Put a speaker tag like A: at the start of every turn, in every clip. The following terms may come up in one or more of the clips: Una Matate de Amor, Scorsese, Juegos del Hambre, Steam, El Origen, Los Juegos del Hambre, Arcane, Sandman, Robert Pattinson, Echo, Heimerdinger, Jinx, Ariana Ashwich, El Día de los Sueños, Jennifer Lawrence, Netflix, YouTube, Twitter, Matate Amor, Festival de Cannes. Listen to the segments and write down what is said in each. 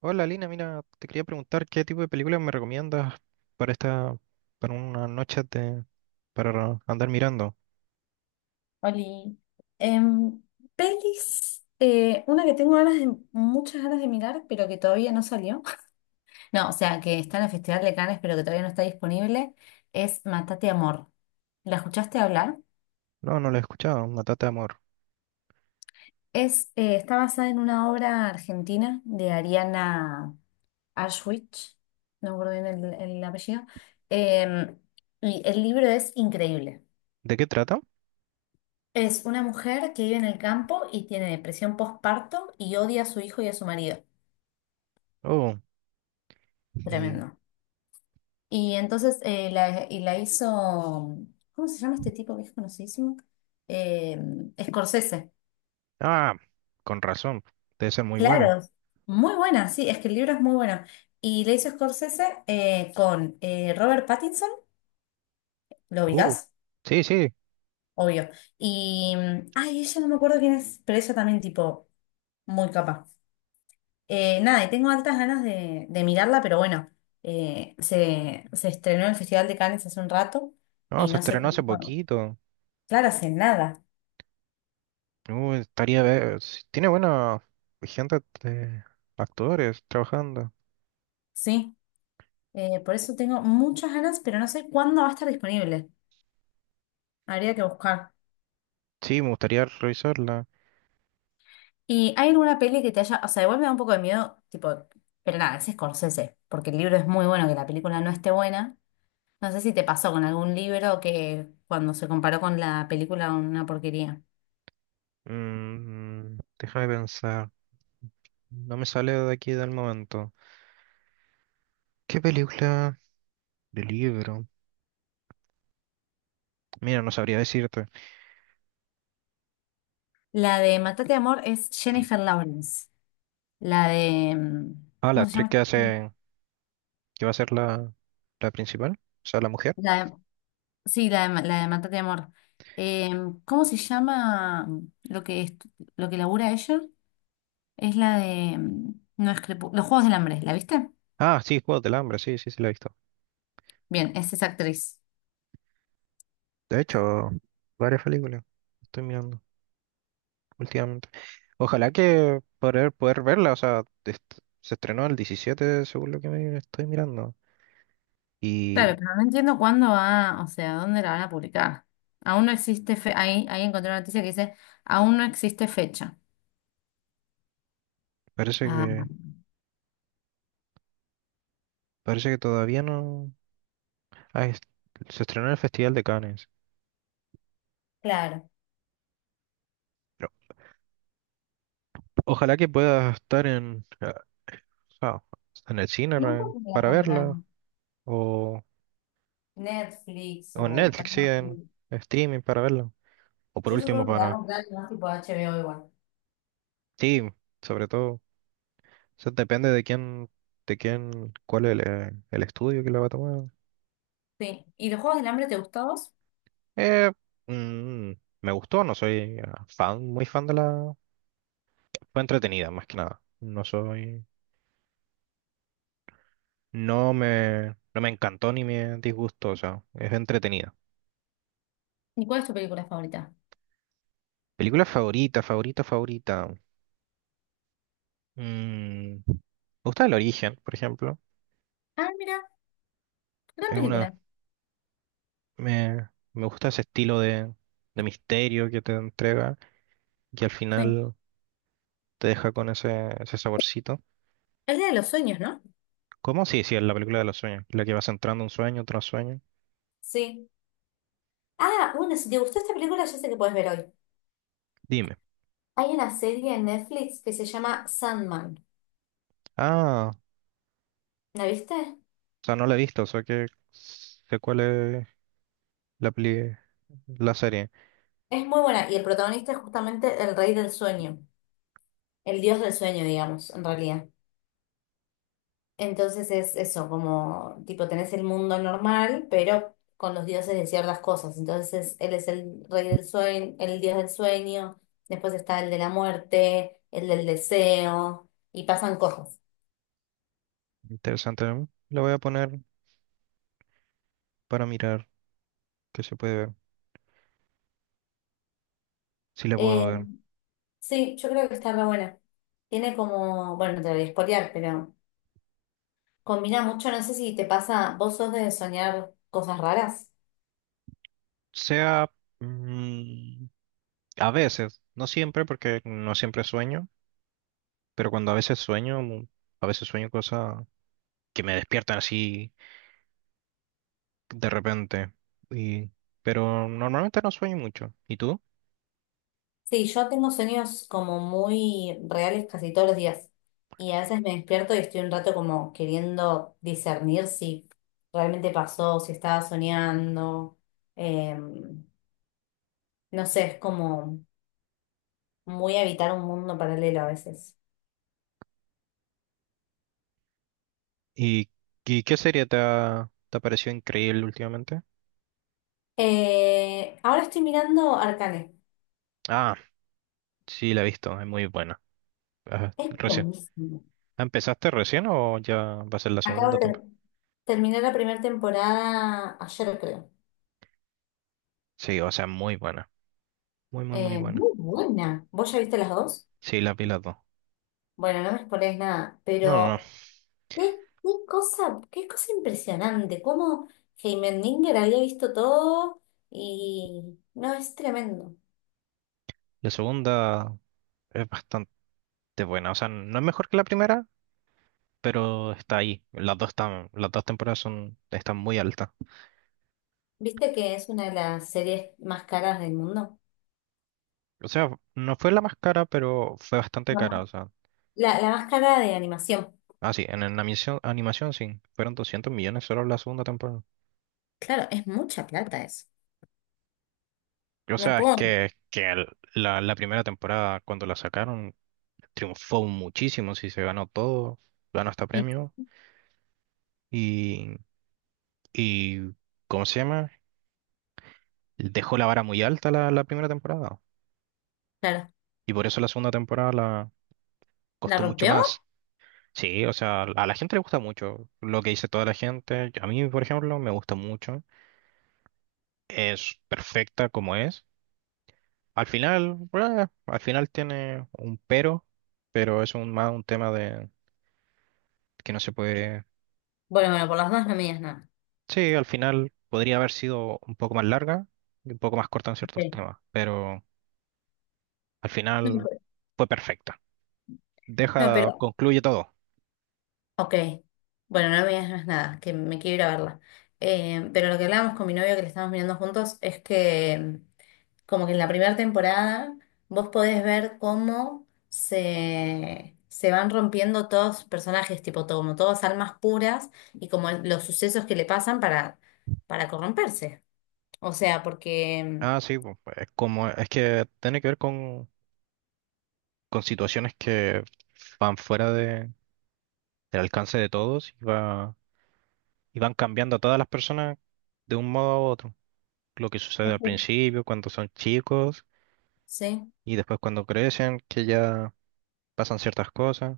A: Hola Lina, mira, te quería preguntar qué tipo de películas me recomiendas para esta, para una noche de, para andar mirando.
B: Oli, em, pelis, una que tengo ganas de, muchas ganas de mirar, pero que todavía no salió. No, o sea, que está en el Festival de Cannes, pero que todavía no está disponible, es Matate Amor. ¿La escuchaste hablar?
A: No, no la he escuchado, Una Matate de Amor.
B: Es, está basada en una obra argentina de Ariana Ashwich, no me acuerdo bien el apellido, em, y el libro es increíble.
A: ¿De qué trata?
B: Es una mujer que vive en el campo y tiene depresión postparto y odia a su hijo y a su marido.
A: Oh, y,
B: Tremendo. Y entonces y la hizo, ¿cómo se llama este tipo que es conocidísimo? Eh, Scorsese.
A: ah, con razón, debe ser muy buena.
B: Claro, muy buena, sí, es que el libro es muy bueno. Y la hizo Scorsese con Robert Pattinson, ¿lo
A: Uh,
B: ubicás?
A: sí, sí,
B: Obvio. Ella no me acuerdo quién es, pero ella también tipo muy capaz, nada, y tengo altas ganas de mirarla, pero bueno, se estrenó en el Festival de Cannes hace un rato
A: no,
B: y
A: se
B: no sé
A: estrenó hace
B: cuándo.
A: poquito.
B: Claro, hace nada,
A: Estaría, ver, si tiene buena gente de actores trabajando.
B: sí. Por eso tengo muchas ganas, pero no sé cuándo va a estar disponible. Habría que buscar.
A: Sí, me gustaría revisarla.
B: ¿Y hay alguna peli que te haya, o sea, igual me da un poco de miedo, tipo, pero nada, es Scorsese, porque el libro es muy bueno, que la película no esté buena? No sé si te pasó con algún libro que cuando se comparó con la película una porquería.
A: Mm, déjame pensar, no me sale de aquí del momento. ¿Qué película de libro? Mira, no sabría decirte.
B: La de Matate Amor es Jennifer Lawrence. La de, mm,
A: Ah, la
B: ¿Cómo se
A: actriz
B: llama?
A: que hace, que va a ser la, la principal, o sea, la mujer.
B: La de- sí, la de Matate Amor. Eh, ¿Cómo se llama lo que, estu- lo que labura ella? Es la de... No es Los Juegos del Hambre, ¿la viste?
A: Ah, sí, Juegos del Hambre, sí, sí, sí, la he visto.
B: Bien, es esa actriz.
A: De hecho, varias películas estoy mirando últimamente. Ojalá que poder, poder verla, o sea, est- se estrenó el 17, según lo que me estoy mirando.
B: Claro,
A: Y
B: pero no entiendo cuándo va, o sea, dónde la van a publicar. Aún no existe fe... Ahí, encontré una noticia que dice, aún no existe fecha.
A: parece
B: Ah,
A: que, parece que todavía no... ah, es- se estrenó en el Festival de Cannes.
B: claro.
A: Pero ojalá que pueda estar en... O sea, está en el cine
B: ¿Y
A: re-
B: entonces la
A: para verla,
B: comprarán?
A: o,
B: Netflix
A: o en
B: o...
A: Netflix, sí, en
B: Prime.
A: streaming para verla. O por
B: Yo
A: último
B: supongo que la van a
A: para
B: comprar más tipo HBO igual.
A: Steam, sobre todo. O sea, depende de quién, cuál es el estudio que la va a tomar.
B: Sí. ¿Y los Juegos del Hambre te gustó a vos?
A: Eh, mm, me gustó, no soy fan, muy fan de la... Fue entretenida, más que nada. No soy... No me, no me encantó ni me disgustó, o sea, es entretenida.
B: ¿Y cuál es tu película favorita?
A: Película favorita, favorita, favorita. Mm, me gusta El Origen, por ejemplo.
B: Ah, mira, gran
A: Es una,
B: película.
A: me gusta ese estilo de misterio que te entrega y que al
B: Sí.
A: final te deja con ese, ese saborcito.
B: El Día de los Sueños, ¿no?
A: ¿Cómo? Sí, sí, es la película de los sueños, la que vas entrando un sueño tras sueño.
B: Sí. Ah, bueno, si te gustó esta película, ya sé que puedes ver hoy.
A: Dime.
B: Hay una serie en Netflix que se llama Sandman.
A: Ah,
B: ¿La viste?
A: o sea, no la he visto, o sea que sé cuál es la peli, la serie.
B: Es muy buena y el protagonista es justamente el rey del sueño, el dios del sueño, digamos, en realidad. Entonces es eso, como tipo tenés el mundo normal, pero con los dioses de ciertas cosas. Entonces él es el rey del sueño, el dios del sueño, después está el de la muerte, el del deseo y pasan cosas.
A: Interesante. ¿No? La voy a poner para mirar que se puede ver, si la puedo
B: Eh,
A: ver.
B: sí, yo creo que está re buena. Tiene como, bueno, no te lo voy a spoilear, pero combina mucho, no sé si te pasa, vos sos de soñar cosas raras.
A: Sea mm, a veces, no siempre, porque no siempre sueño. Pero cuando a veces sueño cosas que me despiertan así de repente. Y, pero normalmente no sueño mucho. ¿Y tú?
B: Sí, yo tengo sueños como muy reales casi todos los días. Y a veces me despierto y estoy un rato como queriendo discernir si realmente pasó, si estaba soñando. Em, no sé, es como muy habitar un mundo paralelo a veces.
A: ¿Y, y qué serie te ha parecido increíble últimamente?
B: Ahora estoy mirando Arcane.
A: Ah, sí, la he visto, es muy buena. Ajá,
B: Es
A: recién.
B: buenísimo.
A: ¿Empezaste recién o ya va a ser la
B: Acabo
A: segunda
B: de ter-
A: temporada?
B: Terminar la primera temporada ayer, creo.
A: Sí, o sea, muy buena. Muy, muy, muy buena.
B: Muy buena. ¿Vos ya viste las dos?
A: Sí, la vi las dos.
B: Bueno, no me spoilees nada,
A: No, no, no.
B: pero qué, qué cosa impresionante. Cómo Heimerdinger había visto todo y no, es tremendo.
A: La segunda es bastante buena. O sea, no es mejor que la primera, pero está ahí. Las dos están, las dos temporadas son, están muy altas.
B: ¿Viste que es una de las series más caras del mundo?
A: O sea, no fue la más cara, pero fue bastante
B: La,
A: cara. O
B: más-
A: sea,
B: la más cara de animación.
A: ah, sí, en animación, animación sí, fueron 200 millones solo la segunda temporada.
B: Claro, es mucha plata eso.
A: O
B: No
A: sea, es
B: puedo.
A: que el- la primera temporada, cuando la sacaron, triunfó muchísimo, sí, se ganó todo, ganó hasta
B: Y,
A: premio. Y, y ¿cómo se llama? Dejó la vara muy alta la, la primera temporada.
B: claro,
A: Y por eso la segunda temporada la
B: ¿la
A: costó mucho
B: rompió?
A: más. Sí, o sea, a la gente le gusta mucho lo que dice toda la gente. A mí, por ejemplo, me gusta mucho. Es perfecta como es. Al final tiene un pero es un, más un tema de que no se puede.
B: Bueno, bueno, por las dos no me digas nada.
A: Sí, al final podría haber sido un poco más larga y un poco más corta en ciertos
B: Ok.
A: temas, pero al
B: No,
A: final
B: pero-
A: fue perfecta.
B: no,
A: Deja,
B: pero
A: concluye todo.
B: ok, bueno, no me digas más nada, que me quiero ir a verla. Pero lo que hablábamos con mi novio que le estamos mirando juntos es que, como que en la primera temporada vos podés ver cómo se van rompiendo todos los personajes, tipo todo, como todas almas puras y como los sucesos que le pasan para corromperse. O sea, porque
A: Ah, sí, pues, es como es que tiene que ver con situaciones que van fuera del alcance de todos y va, y van cambiando a todas las personas de un modo a otro. Lo que sucede al
B: este,
A: principio, cuando son chicos
B: sí,
A: y después cuando crecen, que ya pasan ciertas cosas.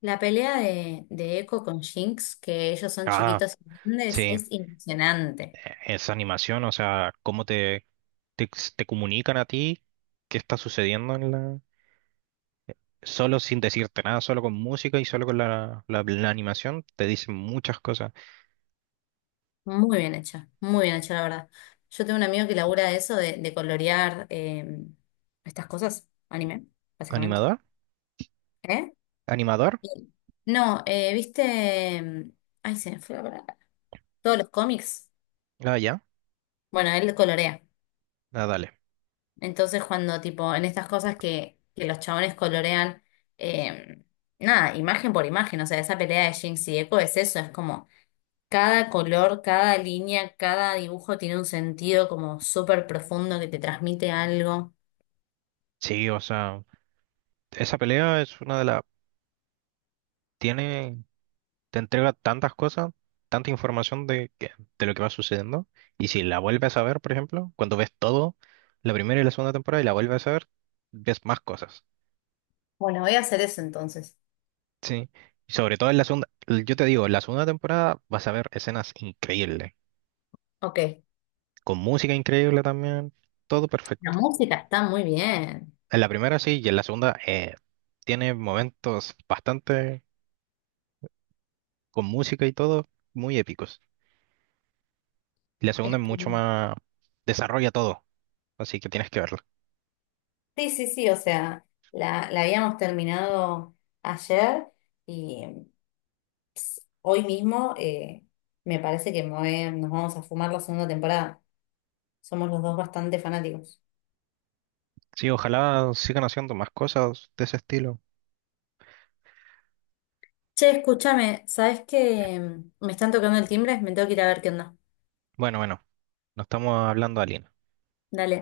B: la pelea de Echo con Jinx, que ellos son
A: Ah,
B: chiquitos y grandes,
A: sí,
B: es impresionante.
A: e- esa animación, o sea, cómo te, te, te comunican a ti qué está sucediendo en la... Solo sin decirte nada, solo con música y solo con la, la, la animación, te dicen muchas cosas.
B: Muy bien hecha, la verdad. Yo tengo un amigo que labura de eso, de colorear, estas cosas, anime, básicamente.
A: ¿Animador?
B: ¿Eh?
A: ¿Animador?
B: Y- No, ¿viste? Ay, se me fue la palabra. Todos los cómics.
A: Ah, ya.
B: Bueno, él colorea.
A: Ah, dale.
B: Entonces, cuando, tipo, en estas cosas que los chabones colorean, eh, nada, imagen por imagen, o sea, esa pelea de Jinx y Echo es eso, es como cada color, cada línea, cada dibujo tiene un sentido como súper profundo que te transmite algo.
A: Sí, o sea, esa pelea es una de las tiene, te entrega tantas cosas, tanta información de, que- de lo que va sucediendo. Y si la vuelves a ver, por ejemplo, cuando ves todo, la primera y la segunda temporada, y la vuelves a ver, ves más cosas.
B: Bueno, voy a hacer eso entonces.
A: Sí. Y sobre todo en la segunda, yo te digo, en la segunda temporada vas a ver escenas increíbles,
B: Ok,
A: con música increíble también, todo
B: la
A: perfecto.
B: música está muy bien.
A: En la primera sí, y en la segunda tiene momentos bastante con música y todo, muy épicos. Y la segunda
B: Es
A: es
B: que,
A: mucho más, desarrolla todo, así que tienes que verlo.
B: sí, sí, sí, o sea, la habíamos terminado ayer y hoy mismo, me parece que nos vamos a fumar la segunda temporada. Somos los dos bastante fanáticos.
A: Sí, ojalá sigan haciendo más cosas de ese estilo.
B: Che, escúchame, ¿sabes que Me están tocando el timbre, me tengo que ir a ver qué onda.
A: Bueno, bueno, no estamos hablando de Alien.
B: Dale.